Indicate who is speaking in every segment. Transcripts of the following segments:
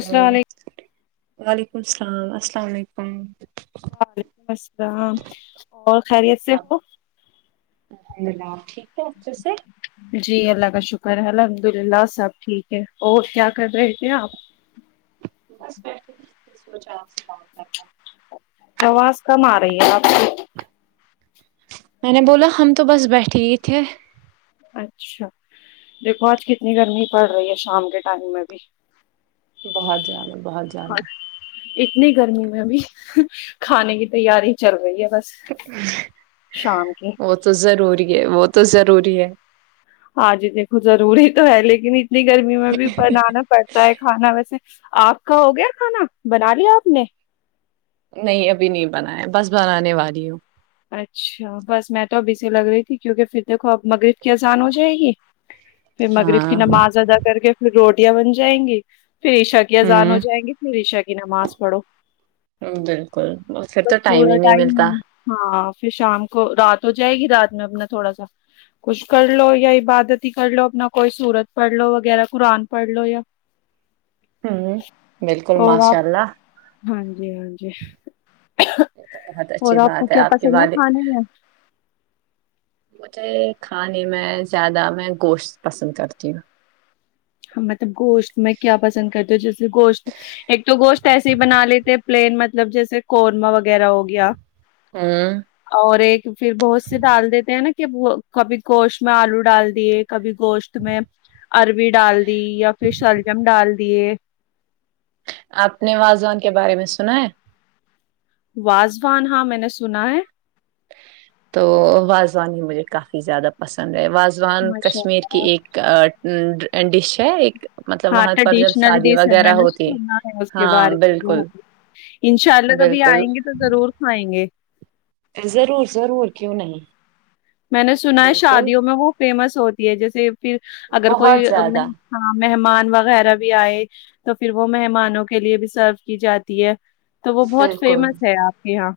Speaker 1: hello
Speaker 2: السلام علیکم
Speaker 1: وعلیکم السلام السلام علیکم
Speaker 2: وعلیکم السلام اور خیریت سے ہو
Speaker 1: الحمدللہ آپ ٹھیک ہو اچھے سے
Speaker 2: جی اللہ کا شکر ہے الحمد للہ سب ٹھیک ہے اور کیا کر رہے تھے آپ
Speaker 1: بس بیٹھے تھی سوچا آپ سے بات
Speaker 2: آواز کم آ رہی ہے آپ کی
Speaker 1: میں نے بولا ہم تو بس بیٹھے ہی تھے
Speaker 2: اچھا دیکھو آج کتنی گرمی پڑ رہی ہے شام کے ٹائم میں بھی
Speaker 1: بہت زیادہ بہت زیادہ
Speaker 2: اور اتنی گرمی میں بھی کھانے کی تیاری چل رہی ہے بس شام کی
Speaker 1: وہ تو ضروری ہے وہ تو ضروری ہے
Speaker 2: ہاں جی دیکھو ضروری تو ہے لیکن اتنی گرمی میں بھی بنانا پڑ تا ہے کھانا ویسے آپ کا ہو گیا کھانا بنا لیا آپ نے
Speaker 1: نہیں ابھی نہیں بنایا بس بنانے والی ہوں
Speaker 2: اچھا بس میں تو ابھی سے لگ رہی تھی کیونکہ پھر دیکھو اب مغرب کی آذان ہو جائے گی پھر مغرب
Speaker 1: ہاں
Speaker 2: کی نماز ادا کر کے پھر روٹیاں بن جائیں گی پھر عشا کی آذان ہو
Speaker 1: ہوں
Speaker 2: جائیں گی پھر عشا کی نماز پڑھو
Speaker 1: بالکل پھر تو
Speaker 2: بس
Speaker 1: ٹائم
Speaker 2: پورا
Speaker 1: ہی نہیں ملتا
Speaker 2: ٹائم ہاں پھر شام کو رات ہو جائے گی رات میں اپنا تھوڑا سا کچھ کر لو یا عبادت ہی کر لو اپنا کوئی سورت پڑھ لو وغیرہ قرآن پڑھ لو یا
Speaker 1: ہ بالکل
Speaker 2: اور آپ
Speaker 1: ماشاء اللہ
Speaker 2: ہاں جی ہاں جی
Speaker 1: بہت
Speaker 2: اور
Speaker 1: اچھی
Speaker 2: آپ کو
Speaker 1: بات
Speaker 2: کیا
Speaker 1: کے
Speaker 2: پسند ہے
Speaker 1: والد
Speaker 2: کھانے میں
Speaker 1: مجھے کھانے میں زیادہ میں گوشت پسند کرتی ہوں
Speaker 2: مطلب گوشت میں کیا پسند کرتے ہ جیسے گوشت ایک تو گوشت ایسے ہی بنا لیتے پلین مطلب جیسے قورما وغیرہ ہو گیا
Speaker 1: ہوں
Speaker 2: اور ایک پھر بہت سے ڈال دیتے ہیں نا کہ وہ کبھی گوشت میں آلو ڈال دیے کبھی گوشت میں اروی ڈال دی یا پھر سلجم ڈال دیے
Speaker 1: آپ نے وازوان کے بارے میں سنا ہے
Speaker 2: واازوان ہاں میں نے سنا ہے
Speaker 1: تو واازوان ہی مجھے کافی زیادہ پسند ہے واازوان
Speaker 2: ماشاء
Speaker 1: کشمیر کہ
Speaker 2: اللہ
Speaker 1: ایک ڈیش ہے ایک مطلب
Speaker 2: ہاں
Speaker 1: وہاں پر جب
Speaker 2: ٹریڈیشنل
Speaker 1: شادی
Speaker 2: ڈیش ہے میں
Speaker 1: وغیرہ
Speaker 2: نے
Speaker 1: ہوتی
Speaker 2: سنا ہے اس کے
Speaker 1: ہاں
Speaker 2: بارے میں
Speaker 1: بالکل
Speaker 2: انشاء اللہ کبھی
Speaker 1: بالکل
Speaker 2: آئیں گے تو ضرور کھائیں گے
Speaker 1: ا ضرور ضرور کیوں نہیں
Speaker 2: میں نے سنا ہے
Speaker 1: بالکل
Speaker 2: شادیوں میں وہ فیمس ہوتی ہے جیسے پھر اگر کوئی
Speaker 1: بہت زیادہ
Speaker 2: ہاں مہمان وغیرہ بھی آئے تو پھر وہ مہمانوں کے لیے بھی سرو کی جاتی ہے تو وہ بہت
Speaker 1: بالکل
Speaker 2: فیمس ہے آپ کے یہاں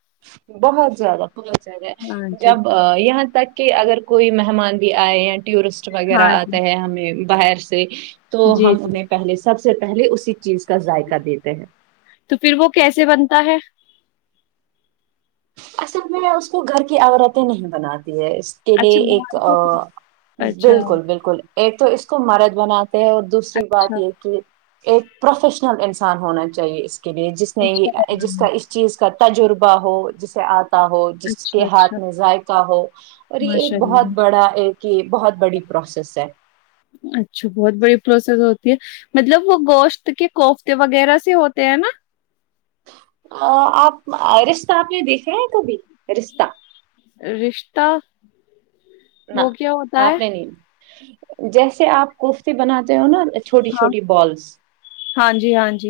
Speaker 1: بہت زیادہ بہت زیادہ
Speaker 2: ہاں جی
Speaker 1: جب یہاں تک کہ اگر کوئی مہمان بھی آئے یا ٹورسٹ وغیرہ
Speaker 2: ہاں جی
Speaker 1: آتا ہے ہمیں باہر سے تو
Speaker 2: جی
Speaker 1: ہم
Speaker 2: جی
Speaker 1: انہیں پہلے سب سے پہلے اسی چیز کا ذائقہ دیتے ہیں
Speaker 2: تو پھر وہ کیسے بنتا ہے
Speaker 1: اصل میں اس کو گھر کی عورتیں نہیں بناتی ہے کے لیے
Speaker 2: اچھا
Speaker 1: ایک
Speaker 2: باہر کا اچھا
Speaker 1: بلکل بلکل ایک تو اس کو مرد بناتے ہیں اور دوسری بات
Speaker 2: اچھا
Speaker 1: یہ کہ ایک پروفیشنل انسان ہونا چاہیے اس کے لیے جس نے
Speaker 2: اچھا
Speaker 1: یہ جس
Speaker 2: بنانا
Speaker 1: کا اس چیز کا تجربہ ہو جسے آتا ہو
Speaker 2: ہے،
Speaker 1: جس
Speaker 2: اچھا
Speaker 1: کے
Speaker 2: اچھا
Speaker 1: ہاتھ میں ذائقہ ہو اور یہ
Speaker 2: ماشاء
Speaker 1: ایک بہت
Speaker 2: اللہ
Speaker 1: بڑا ایک کہیہ بہت بڑی پروسس ہے
Speaker 2: اچھا بہت بڑی پروسیس ہوتی ہے مطلب وہ گوشت کے کوفتے وغیرہ سے ہوتے ہیں نا
Speaker 1: ہاں آپ ا رشتہ آپ نے دیکھا ہے کبھی رشتہ
Speaker 2: رشتہ
Speaker 1: نہ
Speaker 2: وہ کیا ہوتا ہے
Speaker 1: آپ نے نہیں جیسے آپ کوفتے بناتے ہو نا چھوٹی
Speaker 2: ہاں
Speaker 1: چھوٹی بلس
Speaker 2: ہاں جی ہاں جی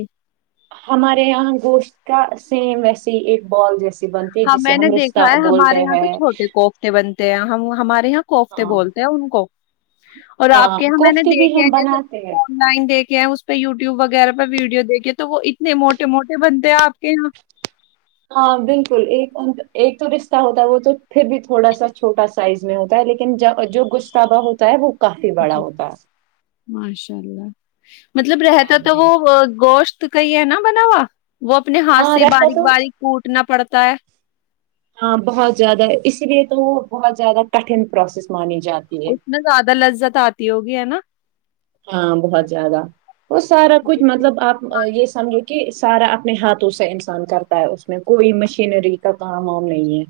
Speaker 1: ہمارے یہاں گوشت کا سیم ویسے ہی ایک بال جیسے بنتی
Speaker 2: ہاں
Speaker 1: جسے
Speaker 2: میں
Speaker 1: ہم رشہ بولتے ہیں
Speaker 2: تے بنتے ہیں ہمارے یہاں کوفتے
Speaker 1: ہاں
Speaker 2: بولتے ہیں ان کو اور آپ
Speaker 1: ہاں
Speaker 2: کے یہاں میں نے
Speaker 1: کوفتے بھی
Speaker 2: دیکھا ہیں
Speaker 1: ہم
Speaker 2: جیسے
Speaker 1: بناتے ہیں
Speaker 2: فون لائن دیکے ہیں اس پہ یوٹیوب وغیرہ پہ ویڈیو دیکے تو وہ اتنے موٹے موٹے بنتے ہیں آپ کے یہاں
Speaker 1: ہاں بالکل ایک ایک تو رشتہ ہوتا ہے وہ تو پھر بھی تھوڑا سا چھوٹا سا سائز میں ہوتا ہے لیکن جو گشتابا ہوتا ہے وہ کافی بڑا
Speaker 2: جی
Speaker 1: ہوتا ہے
Speaker 2: ماشاء اللہ مطلب رہتا
Speaker 1: ہاں
Speaker 2: تو
Speaker 1: جی
Speaker 2: وہ گوشت کہئی ہے نا بنا ہوا وہ اپنے ہاتھ
Speaker 1: ہاں
Speaker 2: سے
Speaker 1: رہتا
Speaker 2: باریک
Speaker 1: تو
Speaker 2: باریک کوٹنا پڑتا ہے
Speaker 1: ہاں بہت زیادہ اسی لیے تو وہ بہت زیادہ کٹھن پروسیس مانی جا
Speaker 2: اس میں زیادہ لذت آتی ہوگی ہے نا
Speaker 1: ہاں بہت زیادہ وہ سارا کچھ مطلب آپ یہ سمجھے کہ سارا اپنے ہاتھوں سے انسان کرتا ہے اس میں کوئی مشینری کا کام ہم نہیں ہے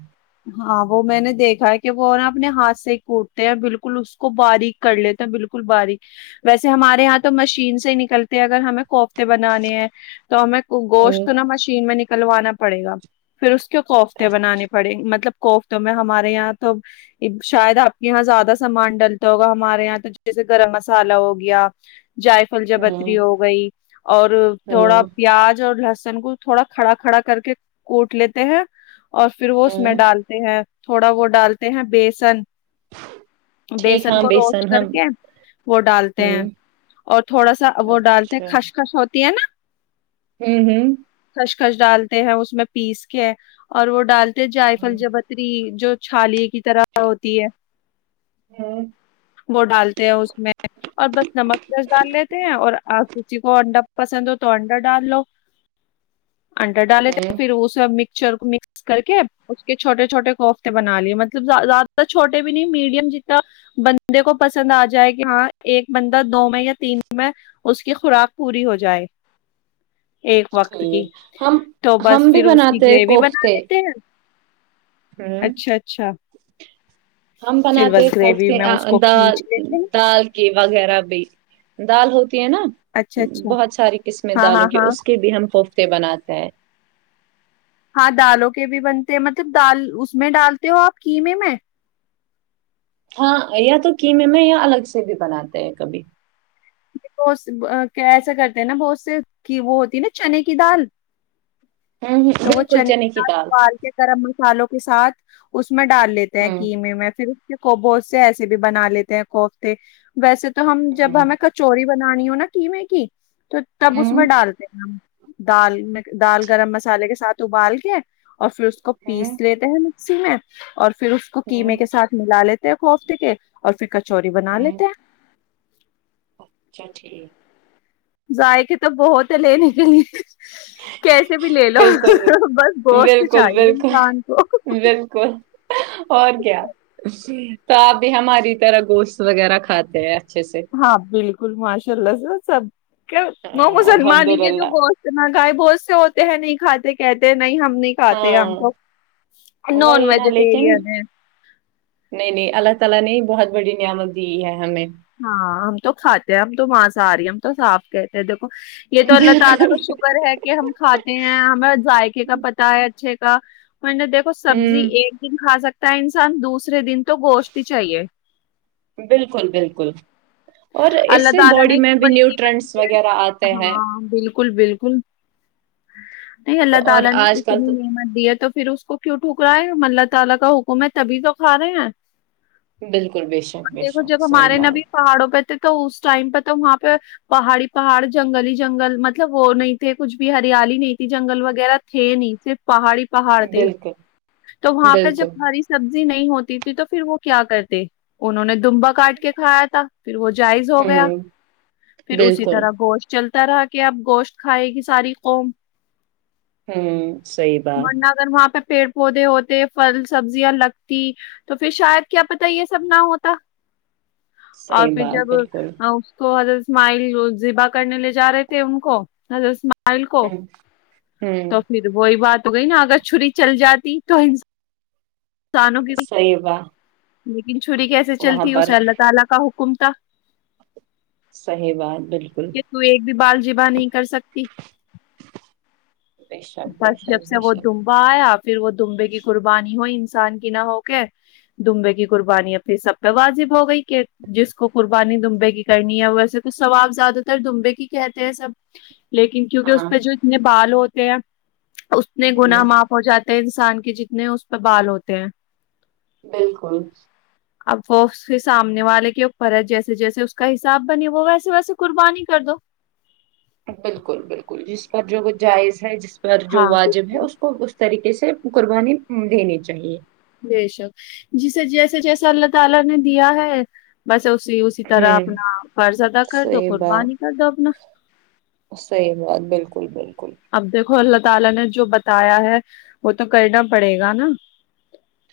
Speaker 2: ہاں وہ میں نے دیکھا ہے کہ وہ نا اپنے ہاتھ سے کوٹتے ہیں بالکل اس کو باریک کر لیتے بالکل باریک ویسے ہمارے یہاں تو مشین سے نکلتے ہیں اگر ہمیں کوفتے بنانے ہیں تو ہمیں گوشت
Speaker 1: ہوں
Speaker 2: تو نا مشین میں نکلوانا پڑے گا پھر اس کے کوفتے بنانے پڑیں مطلب کوفتوں میں ہمارے یہاں تو شاید آپ کے یہاں زیادہ سامان ڈال تا ہوگا ہمارے یہاں تو جیسے گرم مسالہ ہو گیا جائفل جاویتری
Speaker 1: ہوں
Speaker 2: ہو گئی اور تھوڑا
Speaker 1: ہوں
Speaker 2: پیاز اور لہسن کو تھوڑا کھڑا کھڑا کر کے کوٹ لیتے ہیں اور پھر وہ اس میں
Speaker 1: ہوں
Speaker 2: ڈالتے ہیں تھوڑا وہ ڈالتے ہیں بیسن
Speaker 1: ٹھیک
Speaker 2: بیسن
Speaker 1: ہاں
Speaker 2: کو روسٹ کر
Speaker 1: ہم
Speaker 2: کے وہ ڈالتے ہیں
Speaker 1: ہوں
Speaker 2: اور تھوڑا سا وہ ڈالتے ہیں
Speaker 1: اچھا
Speaker 2: خشخش ہوتی ہے نا
Speaker 1: ہوں ہوں
Speaker 2: خشخش ڈالتے ہیں اس میں پیس کے اور وہ ڈالتے جائفل جبتری جو چھالیے کی طرح ہوتی ہے
Speaker 1: ہوں
Speaker 2: وہ ڈالتے ہیں اس میں اور بس نمک مرچ ڈال لیتے ہیں اور کسی کو انڈا پسند ہو تو انڈا ڈال لو انڈا ڈالے تھے
Speaker 1: ہوں
Speaker 2: پھر وہے اب مکچر کو مکس کر کے اس کے چھوٹے چھوٹے کوفتے بنا لیے مطلب زیادہ چھوٹے بھی نہیں میڈیم جتنا بندے کو پسند آ جائے کہ ہاں ایک بندہ دو میں یا تین میں اس کی خوراک پوری ہو جائے ایک وقت کی
Speaker 1: ٹھیک ہم
Speaker 2: تو بس
Speaker 1: ہم بھی
Speaker 2: پھر اس کی
Speaker 1: بناتے ہیں
Speaker 2: گریوی بنا دیتے ہیں
Speaker 1: ہمم
Speaker 2: اچھا اچھا
Speaker 1: ہم
Speaker 2: پھر
Speaker 1: بناتے
Speaker 2: بس گریوی
Speaker 1: کوفتے
Speaker 2: میں اس کو
Speaker 1: دال
Speaker 2: کھینچ لیتے ہیں
Speaker 1: دال کی وغیرہ بھی دال ہوتی ہے نا
Speaker 2: اچھا اچھا
Speaker 1: بہت ساری قسمیں
Speaker 2: ہاں ہاں
Speaker 1: دالوں کی
Speaker 2: ہاں
Speaker 1: اس کے بھی ہم کوفتے بناتے ہیں
Speaker 2: ہاں دالوں کے بھی بنتے ہیں مطلب دال اس میں ڈالتے ہو آپ کیمے میں
Speaker 1: ہاں یا تو کیمے میں یا الگ سے بھی بناتے ہیں کبھی
Speaker 2: بہت ایسا کرتے ہیں نا بہت سے کی وہ ہوتی ہے نا چنے کی دال تو وہ چنے کی دال ابال کے گرم مسالوں کے ساتھ اس میں ڈال لی
Speaker 1: ہوں
Speaker 2: کیمے میں پھر اس کے کو بہت سے ایسے بھی بنا لیتے ہیں کوف ویسے تو ہم جب
Speaker 1: ہوں
Speaker 2: ہمیں کچوری بنانی ہو نا کیمے کی تو تب اس
Speaker 1: ہوں
Speaker 2: میں ڈالتے ہم دال میں دال گرم مس الے کے ساتھ ابال کے اور پھر اس کو
Speaker 1: ہوں
Speaker 2: پیس لیتے ہیں مکسی میں اور پھر اس کو
Speaker 1: ہوں
Speaker 2: قیمے کے ساتھ ملا لیتے ہیں کوفتے کے اور پھر کچوری بنا
Speaker 1: ہوں
Speaker 2: لیتے ہیں
Speaker 1: اچھا ٹھیک
Speaker 2: ذائقے تو بہت ہے لینے کے لیے کیسے بھی لے لو
Speaker 1: بالکل
Speaker 2: بس گوشت چاہیے انسان کو
Speaker 1: کون اور کیا تو آپ بھی ہماری طرح گوشت وغیرہ کھاتے ہیں اچھے سے
Speaker 2: ہاں بالکل ماشاء اللہ سے سب ک نو
Speaker 1: ہاں الحمد
Speaker 2: مسلمان کے جو
Speaker 1: للہ
Speaker 2: گوش اتنا گائے بہت سے ہوتے ہیں نہیں کھاتے کہتے نہیں ہم نہیں کھاتے ہم
Speaker 1: ہاں
Speaker 2: تو نان
Speaker 1: وہی نا لیکن
Speaker 2: ویجیٹیرین ہے
Speaker 1: نہیں نہیں اللہ تعالی نے بہت بڑی نعمت دی ہے ہمیں
Speaker 2: ہاں ہم تو کھاتے ہیں ہم تو ماساہاری ہے ہم تو صاف کہتے ہیں دیکو یہ تو اللہ تعالی
Speaker 1: بالکل
Speaker 2: کا شک کر ہے کہ ہم کھاتے ہیں ہمیں ذائکے کا پتا ہے اچھے کا میں نے دیکھ سبزی
Speaker 1: ہوں
Speaker 2: ایک دن کھا سکتا ہے انسان دوسرے دن تو گوشت ہی چاہیے
Speaker 1: بالکل بالکل اور
Speaker 2: اللہ
Speaker 1: اس سے
Speaker 2: تعالی نے
Speaker 1: باڈی میں
Speaker 2: اتنی
Speaker 1: بھی
Speaker 2: بڑی
Speaker 1: نیوٹرنٹس
Speaker 2: قمت
Speaker 1: وغیرہ
Speaker 2: [inaudible]
Speaker 1: آتے ہیں
Speaker 2: ہاں بالکل بالکل نہیں اللہ
Speaker 1: اور
Speaker 2: تعالی نے
Speaker 1: آج کل
Speaker 2: اتنی
Speaker 1: تو
Speaker 2: نعمت دی ہے تو پھر اس کو کیوں ٹھکرائے ہم الله تعالی کا حکم ہے تبھی تو کھا رہے ہیں
Speaker 1: بالکل بیشک
Speaker 2: دیکھو
Speaker 1: بیشک
Speaker 2: جب
Speaker 1: صحیح
Speaker 2: ہمارے
Speaker 1: بات
Speaker 2: نبی پہاڑوں پہ تھے تو اس ٹائم پہ تو وہاں پہ پہاڑ ہی پہاڑ جنگل ہی جنگل مطلب وہ نہیں تھے کچھ بھی ہریالی نہیں تھی جنگل وغیرہ تھے نہیں صرف پہاڑ ہی پہاڑ تھے
Speaker 1: بالکل
Speaker 2: تو وہاں پہ
Speaker 1: بالکل
Speaker 2: جب ہری سبزی نہیں ہوتی تھی تو پھر وہ کیا کرتے انہوں نے دمبا کاٹ کے کھایا تھا پھر وہ جائز ہو گیا
Speaker 1: ہوں
Speaker 2: پھر اسی
Speaker 1: بالکل
Speaker 2: طرح گوشت چلتا طرح کے آپ گوشت کھائے گی ساری قوم
Speaker 1: ہوں صحیح بات
Speaker 2: ورنہ اگر وہاں پہ پیڑ پودے ہوتے پھل سبزیاں لگتی تو پھر شاید کیا پتا یہ سب نہ ہوتا اور
Speaker 1: صحیح
Speaker 2: پھر
Speaker 1: بات
Speaker 2: جب
Speaker 1: بالکل
Speaker 2: اوس تو حضرت اسماعیل ذبہ کرنے لے جا رہے تھے ان کو حضرت اسماعیل ل کو
Speaker 1: ہوں ہوں
Speaker 2: تو پھر وہی بات ہو گئی نا اگر چھری چل جاتی تو ان تھانوں کی
Speaker 1: صحیح بات
Speaker 2: لیکن چھری کیسے
Speaker 1: وہاں
Speaker 2: چلتی ہے
Speaker 1: پر
Speaker 2: حسین اللہ تعالی کا حکم تھا
Speaker 1: صحیح بات بالکل
Speaker 2: کہ تو ایک بھی بال جیبا نہیں کر سکتی
Speaker 1: بےشک بےشک بےشک
Speaker 2: یا پھر وہ دمبے کی قربانی ہوئی انسان کی نہ ہو کے دمبے کی قربانی اب پھر سب پہ واجب ہو گئی کہ جس کو قربانی دمبے کی کرنی ہے ویسے تو سواب زیادہ تر دمبے کی کہتے ہیں سب لیکن کیونکہ اس
Speaker 1: ہاں
Speaker 2: پہ جو اتنے بال ہوتے ہیں اتنے گنااہ
Speaker 1: ہوں
Speaker 2: معاف ہو جاتے ہیں انسان کے جتنے اس پہ بال ہوتے ہیں
Speaker 1: بالکل
Speaker 2: اب وہ اس کے سامنے والے کی اوپر ہے جیسے جیسے اس کا حساب بنے وہ ویسے ویسے قربانی کر دو
Speaker 1: بالکل بالکل جس پر جو وہ جائز ہے جس پر جو
Speaker 2: ہاں
Speaker 1: واجب ہے
Speaker 2: بالکل
Speaker 1: اس کو طریقے سے قربانی دینی چاہیے
Speaker 2: بے شک جسے جیسے جیسے اللہ تعالی نے دیا ہے بس اسی اسی طرح
Speaker 1: ہوں
Speaker 2: اپنا فرض ادا کر دو
Speaker 1: صحیح
Speaker 2: قربانی
Speaker 1: بات
Speaker 2: کر دو اپنا
Speaker 1: صحیح بات بالکل بالکل
Speaker 2: اب دیکھو اللہ تعالی نے جو بتایا ہے وہ تو کرنا پڑے گا نا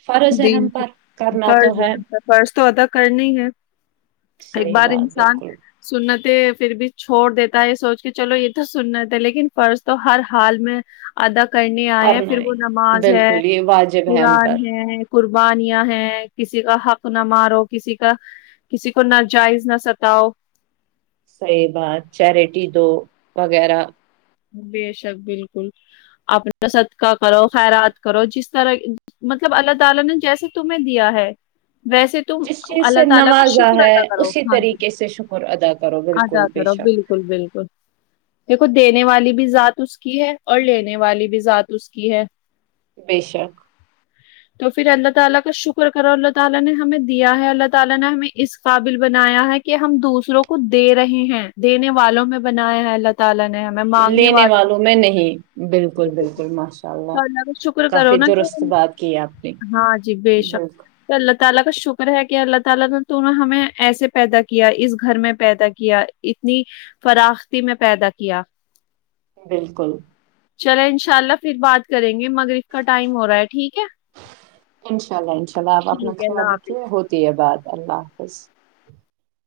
Speaker 1: فرض ہے
Speaker 2: دین
Speaker 1: ہم
Speaker 2: کی
Speaker 1: پر کرنا تو
Speaker 2: فرض ہے فرض تو ادا کرنی ہے
Speaker 1: صحیح بات بالکل
Speaker 2: سننتے پھر بھی چھوڑ دیتا ہے یہ سوچ کے چلو یہ تو سننت ہے لیکن فرض تو ہر حال میں ادا کرنے آئے ہیں
Speaker 1: کرنا
Speaker 2: پھر وہ
Speaker 1: ہے
Speaker 2: نماز ہے
Speaker 1: بالکل یہ واجب ہے ہم
Speaker 2: قرآن
Speaker 1: پر
Speaker 2: ہے قربانیاں ہیں کسی کا حق نہ مارو کسی کا کسی کو ناجائز نہ ستاؤ
Speaker 1: صحیح بات چاریٹی دو وغیرہ
Speaker 2: بے شک بالکل آپ نا صدقہ کرو خیرات کرو جس طرح مطلب اللہ تعالی نے جیسے تمہیں دیا ہے ویسے تم
Speaker 1: جس چیز
Speaker 2: اللہ
Speaker 1: سے
Speaker 2: تعالی کا
Speaker 1: نوازا
Speaker 2: شکر
Speaker 1: ہے
Speaker 2: ادا کرو
Speaker 1: اسی
Speaker 2: ہاں جی
Speaker 1: طریقے سے شکر ادا کرو
Speaker 2: ادا
Speaker 1: بالکل بے
Speaker 2: کرو بال
Speaker 1: شک
Speaker 2: کل بالکل دیکھو دی نے والی بھی ذات اس کی ہے اور لینے والی بھی ذات اس کی ہے
Speaker 1: بیشک
Speaker 2: تو پھر اللہ تعالی کا شکر کرو اللہ تعالی نے ہمیں دیا ہے اللہ تعالی نے ہمیں اس قابل بنایا ہے کہ ہم دوسروں کو دے رہے ہیں دینے والوں میں بنایا ہے اللہ تعالی نے ہمیں مانگنے
Speaker 1: لینے والوں میں نہیں بالکل بالکل ماشاء اللہ
Speaker 2: کا کا شکر کرو
Speaker 1: کافی
Speaker 2: نا کہ
Speaker 1: درست بات کی آپ نے
Speaker 2: ہاں جی بے شک
Speaker 1: بالکل
Speaker 2: تو اللہ تعالی کا شکر ہے کہ اللہ تعالی نے تمہیں ہمیں ایسے پیدا کیا اس گھر میں پیدا کیا اتنی فراختی میں پیدا کیا
Speaker 1: بالکل
Speaker 2: چلے انشاء اللہ پھر بات کریں گے مغرب کا ٹائم ہو رہا ہے ٹھیک ہے
Speaker 1: انشاء اللہ انشاء اللہ آپ اپنا
Speaker 2: ٹھیک ہے اللہ
Speaker 1: خیال
Speaker 2: حافظ
Speaker 1: رکھیے ہوتی ہے بات اللہ حافظ